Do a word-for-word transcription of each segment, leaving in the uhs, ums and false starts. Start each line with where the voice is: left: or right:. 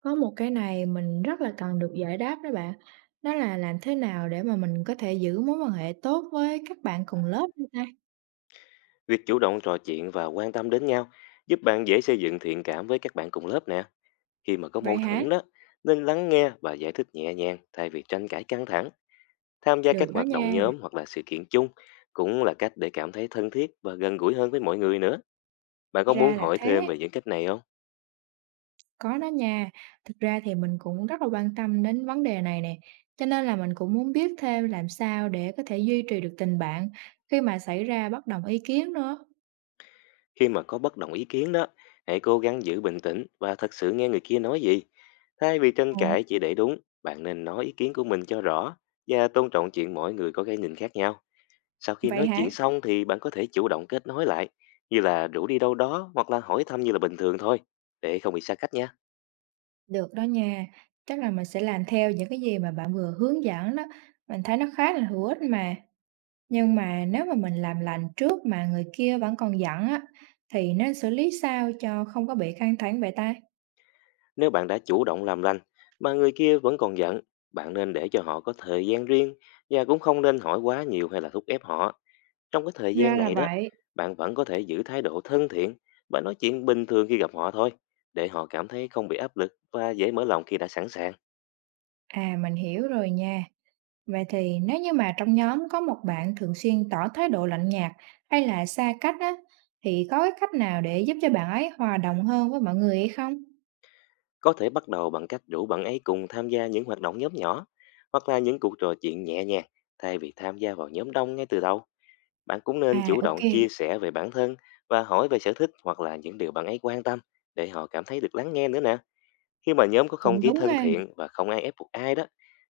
right: Có một cái này mình rất là cần được giải đáp đó bạn. Đó là làm thế nào để mà mình có thể giữ mối quan hệ tốt với các bạn cùng lớp vậy ta?
left: Việc chủ động trò chuyện và quan tâm đến nhau giúp bạn dễ xây dựng thiện cảm với các bạn cùng lớp nè. Khi mà có
right: Vậy
left: mâu
right: hả?
left: thuẫn đó, nên lắng nghe và giải thích nhẹ nhàng thay vì tranh cãi căng thẳng. Tham gia
right: Được
left: các
right: đó
left: hoạt động
right: nha.
left: nhóm hoặc là sự kiện chung cũng là cách để cảm thấy thân thiết và gần gũi hơn với mọi người nữa. Bạn có
right: Ra
left: muốn
right: là
left: hỏi thêm
right: thế.
left: về những cách này không?
right: Có đó nha. Thực ra thì mình cũng rất là quan tâm đến vấn đề này nè. Cho nên là mình cũng muốn biết thêm làm sao để có thể duy trì được tình bạn khi mà xảy ra bất đồng ý kiến nữa.
left: Khi mà có bất đồng ý kiến đó, hãy cố gắng giữ bình tĩnh và thật sự nghe người kia nói gì. Thay vì tranh
right: Ồ,
left: cãi chỉ để đúng, bạn nên nói ý kiến của mình cho rõ và tôn trọng chuyện mỗi người có cái nhìn khác nhau. Sau khi
right: vậy
left: nói
right: hả?
left: chuyện xong thì bạn có thể chủ động kết nối lại, như là rủ đi đâu đó hoặc là hỏi thăm như là bình thường thôi, để không bị xa cách nha.
right: Được đó nha. Chắc là mình sẽ làm theo những cái gì mà bạn vừa hướng dẫn đó. Mình thấy nó khá là hữu ích mà. Nhưng mà nếu mà mình làm lành trước mà người kia vẫn còn giận á, thì nên xử lý sao cho không có bị căng thẳng vậy ta?
left: Nếu bạn đã chủ động làm lành mà người kia vẫn còn giận, bạn nên để cho họ có thời gian riêng và cũng không nên hỏi quá nhiều hay là thúc ép họ. Trong cái thời
right: Ra
left: gian
right: là
left: này đó,
right: vậy.
left: bạn vẫn có thể giữ thái độ thân thiện và nói chuyện bình thường khi gặp họ thôi, để họ cảm thấy không bị áp lực và dễ mở lòng khi đã sẵn sàng.
right: À mình hiểu rồi nha. Vậy thì nếu như mà trong nhóm có một bạn thường xuyên tỏ thái độ lạnh nhạt hay là xa cách á, thì có cái cách nào để giúp cho bạn ấy hòa đồng hơn với mọi người hay không?
left: Có thể bắt đầu bằng cách rủ bạn ấy cùng tham gia những hoạt động nhóm nhỏ hoặc là những cuộc trò chuyện nhẹ nhàng thay vì tham gia vào nhóm đông ngay từ đầu. Bạn cũng nên
right: À
left: chủ
right: ok,
left: động chia sẻ về bản thân và hỏi về sở thích hoặc là những điều bạn ấy quan tâm để họ cảm thấy được lắng nghe nữa nè. Khi mà nhóm có không
right: cũng
left: khí
right: đúng
left: thân
right: ha.
left: thiện và không ai ép buộc ai đó,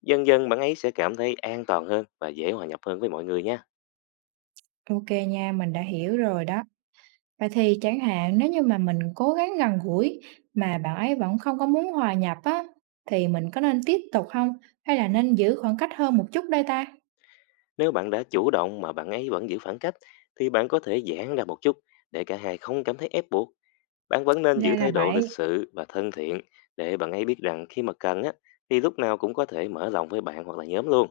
left: dần dần bạn ấy sẽ cảm thấy an toàn hơn và dễ hòa nhập hơn với mọi người nha.
right: Ok nha, mình đã hiểu rồi đó. Vậy thì chẳng hạn nếu như mà mình cố gắng gần gũi mà bạn ấy vẫn không có muốn hòa nhập á, thì mình có nên tiếp tục không, hay là nên giữ khoảng cách hơn một chút đây ta?
left: Nếu bạn đã chủ động mà bạn ấy vẫn giữ khoảng cách thì bạn có thể giãn ra một chút để cả hai không cảm thấy ép buộc. Bạn vẫn nên
right: Ra
left: giữ
right: là
left: thái độ lịch
right: vậy,
left: sự và thân thiện để bạn ấy biết rằng khi mà cần á, thì lúc nào cũng có thể mở lòng với bạn hoặc là nhóm luôn.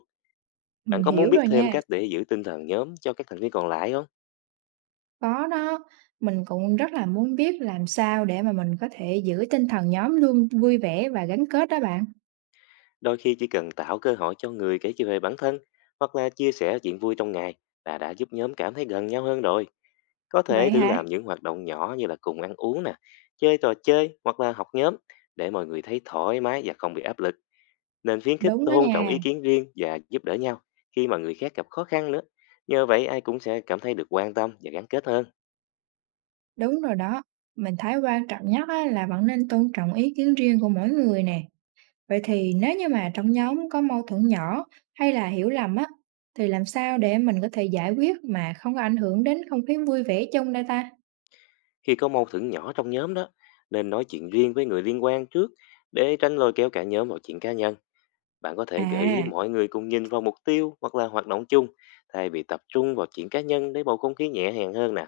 left: Bạn
right: mình
left: có muốn
right: hiểu
left: biết
right: rồi
left: thêm
right: nha.
left: cách để giữ tinh thần nhóm cho các thành viên còn lại không?
right: Có đó, mình cũng rất là muốn biết làm sao để mà mình có thể giữ tinh thần nhóm luôn vui vẻ và gắn kết đó bạn.
left: Đôi khi chỉ cần tạo cơ hội cho người kể chuyện về bản thân hoặc là chia sẻ chuyện vui trong ngày là đã giúp nhóm cảm thấy gần nhau hơn rồi. Có thể
right: Vậy
left: thử
right: hả?
left: làm những hoạt động nhỏ như là cùng ăn uống nè, chơi trò chơi hoặc là học nhóm, để mọi người thấy thoải mái và không bị áp lực. Nên khuyến khích
right: Đúng đó
left: tôn trọng
right: nha,
left: ý kiến riêng và giúp đỡ nhau khi mà người khác gặp khó khăn nữa. Nhờ vậy, ai cũng sẽ cảm thấy được quan tâm và gắn kết hơn.
right: đúng rồi đó. Mình thấy quan trọng nhất á là vẫn nên tôn trọng ý kiến riêng của mỗi người nè. Vậy thì nếu như mà trong nhóm có mâu thuẫn nhỏ hay là hiểu lầm á, thì làm sao để mình có thể giải quyết mà không có ảnh hưởng đến không khí vui vẻ chung đây ta?
left: Khi có mâu thuẫn nhỏ trong nhóm đó, nên nói chuyện riêng với người liên quan trước để tránh lôi kéo cả nhóm vào chuyện cá nhân. Bạn có thể gợi ý
right: À,
left: mọi người cùng nhìn vào mục tiêu hoặc là hoạt động chung, thay vì tập trung vào chuyện cá nhân, để bầu không khí nhẹ nhàng hơn nè.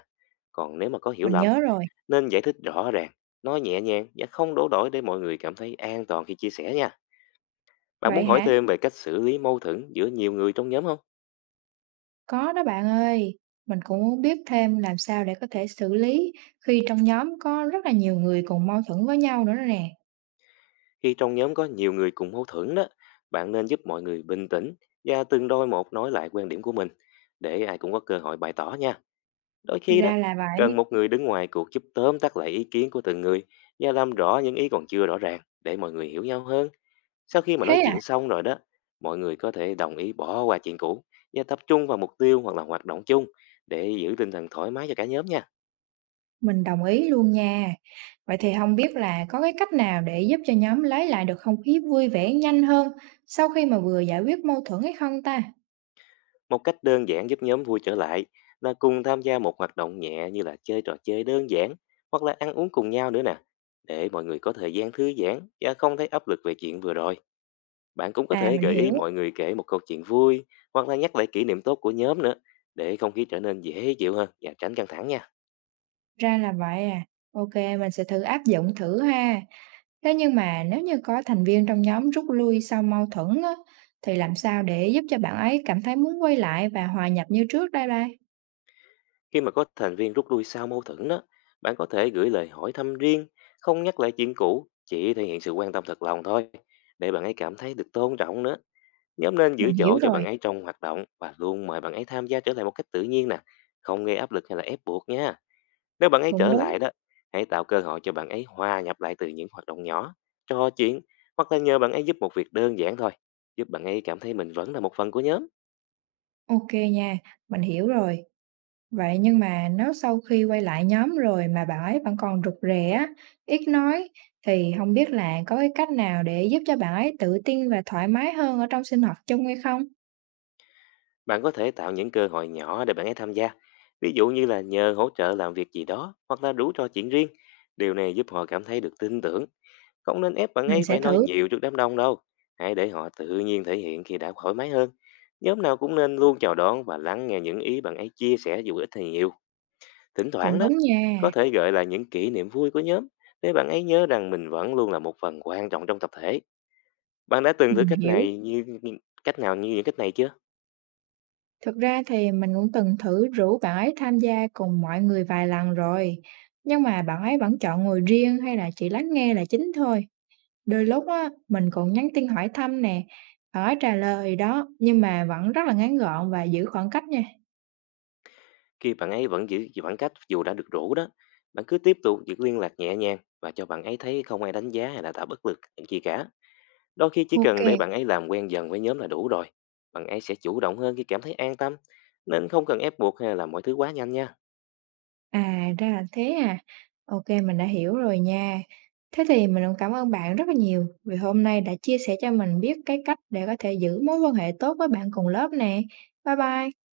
left: Còn nếu mà có hiểu
right: mình
left: lầm,
right: nhớ rồi.
left: nên giải thích rõ ràng, nói nhẹ nhàng và không đổ lỗi để mọi người cảm thấy an toàn khi chia sẻ nha. Bạn
right: Vậy
left: muốn hỏi
right: hả?
left: thêm về cách xử lý mâu thuẫn giữa nhiều người trong nhóm không?
right: Có đó bạn ơi. Mình cũng muốn biết thêm làm sao để có thể xử lý khi trong nhóm có rất là nhiều người cùng mâu thuẫn với nhau nữa đó nè.
left: Khi trong nhóm có nhiều người cùng mâu thuẫn đó, bạn nên giúp mọi người bình tĩnh và từng đôi một nói lại quan điểm của mình để ai cũng có cơ hội bày tỏ nha. Đôi khi đó,
right: Ra là
left: cần
right: vậy.
left: một người đứng ngoài cuộc giúp tóm tắt lại ý kiến của từng người và làm rõ những ý còn chưa rõ ràng để mọi người hiểu nhau hơn. Sau khi mà nói
right: Thế.
left: chuyện xong rồi đó, mọi người có thể đồng ý bỏ qua chuyện cũ và tập trung vào mục tiêu hoặc là hoạt động chung để giữ tinh thần thoải mái cho cả nhóm nha.
right: Mình đồng ý luôn nha. Vậy thì không biết là có cái cách nào để giúp cho nhóm lấy lại được không khí vui vẻ nhanh hơn sau khi mà vừa giải quyết mâu thuẫn hay không ta?
left: Một cách đơn giản giúp nhóm vui trở lại là cùng tham gia một hoạt động nhẹ như là chơi trò chơi đơn giản hoặc là ăn uống cùng nhau nữa nè. Để mọi người có thời gian thư giãn và không thấy áp lực về chuyện vừa rồi. Bạn cũng có
right: À,
left: thể
right: mình
left: gợi ý
right: hiểu,
left: mọi người kể một câu chuyện vui hoặc là nhắc lại kỷ niệm tốt của nhóm nữa để không khí trở nên dễ chịu hơn và tránh căng thẳng nha.
right: ra là vậy à. Ok, mình sẽ thử áp dụng thử ha. Thế nhưng mà nếu như có thành viên trong nhóm rút lui sau mâu thuẫn á, thì làm sao để giúp cho bạn ấy cảm thấy muốn quay lại và hòa nhập như trước đây đây?
left: Khi mà có thành viên rút lui sau mâu thuẫn đó, bạn có thể gửi lời hỏi thăm riêng, không nhắc lại chuyện cũ, chỉ thể hiện sự quan tâm thật lòng thôi để bạn ấy cảm thấy được tôn trọng nữa. Nhóm nên giữ
right: Mình hiểu
left: chỗ cho bạn
right: rồi,
left: ấy trong hoạt động và luôn mời bạn ấy tham gia trở lại một cách tự nhiên nè, không gây áp lực hay là ép buộc nha. Nếu bạn ấy
right: cũng
left: trở
right: đúng,
left: lại đó, hãy tạo cơ hội cho bạn ấy hòa nhập lại từ những hoạt động nhỏ, trò chuyện hoặc là nhờ bạn ấy giúp một việc đơn giản thôi, giúp bạn ấy cảm thấy mình vẫn là một phần của nhóm.
right: ok nha, mình hiểu rồi. Vậy nhưng mà nếu sau khi quay lại nhóm rồi mà bạn ấy vẫn còn rụt rè á, ít nói, thì không biết là có cái cách nào để giúp cho bạn ấy tự tin và thoải mái hơn ở trong sinh hoạt chung hay không?
left: Bạn có thể tạo những cơ hội nhỏ để bạn ấy tham gia, ví dụ như là nhờ hỗ trợ làm việc gì đó hoặc là đủ trò chuyện riêng. Điều này giúp họ cảm thấy được tin tưởng. Không nên ép bạn
right: Mình
left: ấy
right: sẽ
left: phải nói
right: thử.
left: nhiều trước đám đông đâu. Hãy để họ tự nhiên thể hiện khi đã thoải mái hơn. Nhóm nào cũng nên luôn chào đón và lắng nghe những ý bạn ấy chia sẻ dù ít hay nhiều. Thỉnh
right: Cũng
left: thoảng đó,
right: đúng
left: có
right: nha,
left: thể gợi lại những kỷ niệm vui của nhóm để bạn ấy nhớ rằng mình vẫn luôn là một phần quan trọng trong tập thể. Bạn đã từng thử
right: mình
left: cách
right: hiểu.
left: này như như- cách nào như những cách này chưa?
right: Thực ra thì mình cũng từng thử rủ bạn ấy tham gia cùng mọi người vài lần rồi. Nhưng mà bạn ấy vẫn chọn ngồi riêng hay là chỉ lắng nghe là chính thôi. Đôi lúc á, mình cũng nhắn tin hỏi thăm nè, bạn ấy trả lời đó, nhưng mà vẫn rất là ngắn gọn và giữ khoảng cách nha.
left: Khi bạn ấy vẫn giữ khoảng cách dù đã được rủ đó, bạn cứ tiếp tục giữ liên lạc nhẹ nhàng và cho bạn ấy thấy không ai đánh giá hay là tạo bất lực gì cả. Đôi khi chỉ cần để
right: OK,
left: bạn ấy làm quen dần với nhóm là đủ rồi. Bạn ấy sẽ chủ động hơn khi cảm thấy an tâm, nên không cần ép buộc hay là làm mọi thứ quá nhanh nha.
right: à, ra là thế à. OK mình đã hiểu rồi nha. Thế thì mình cũng cảm ơn bạn rất là nhiều vì hôm nay đã chia sẻ cho mình biết cái cách để có thể giữ mối quan hệ tốt với bạn cùng lớp nè. Bye bye.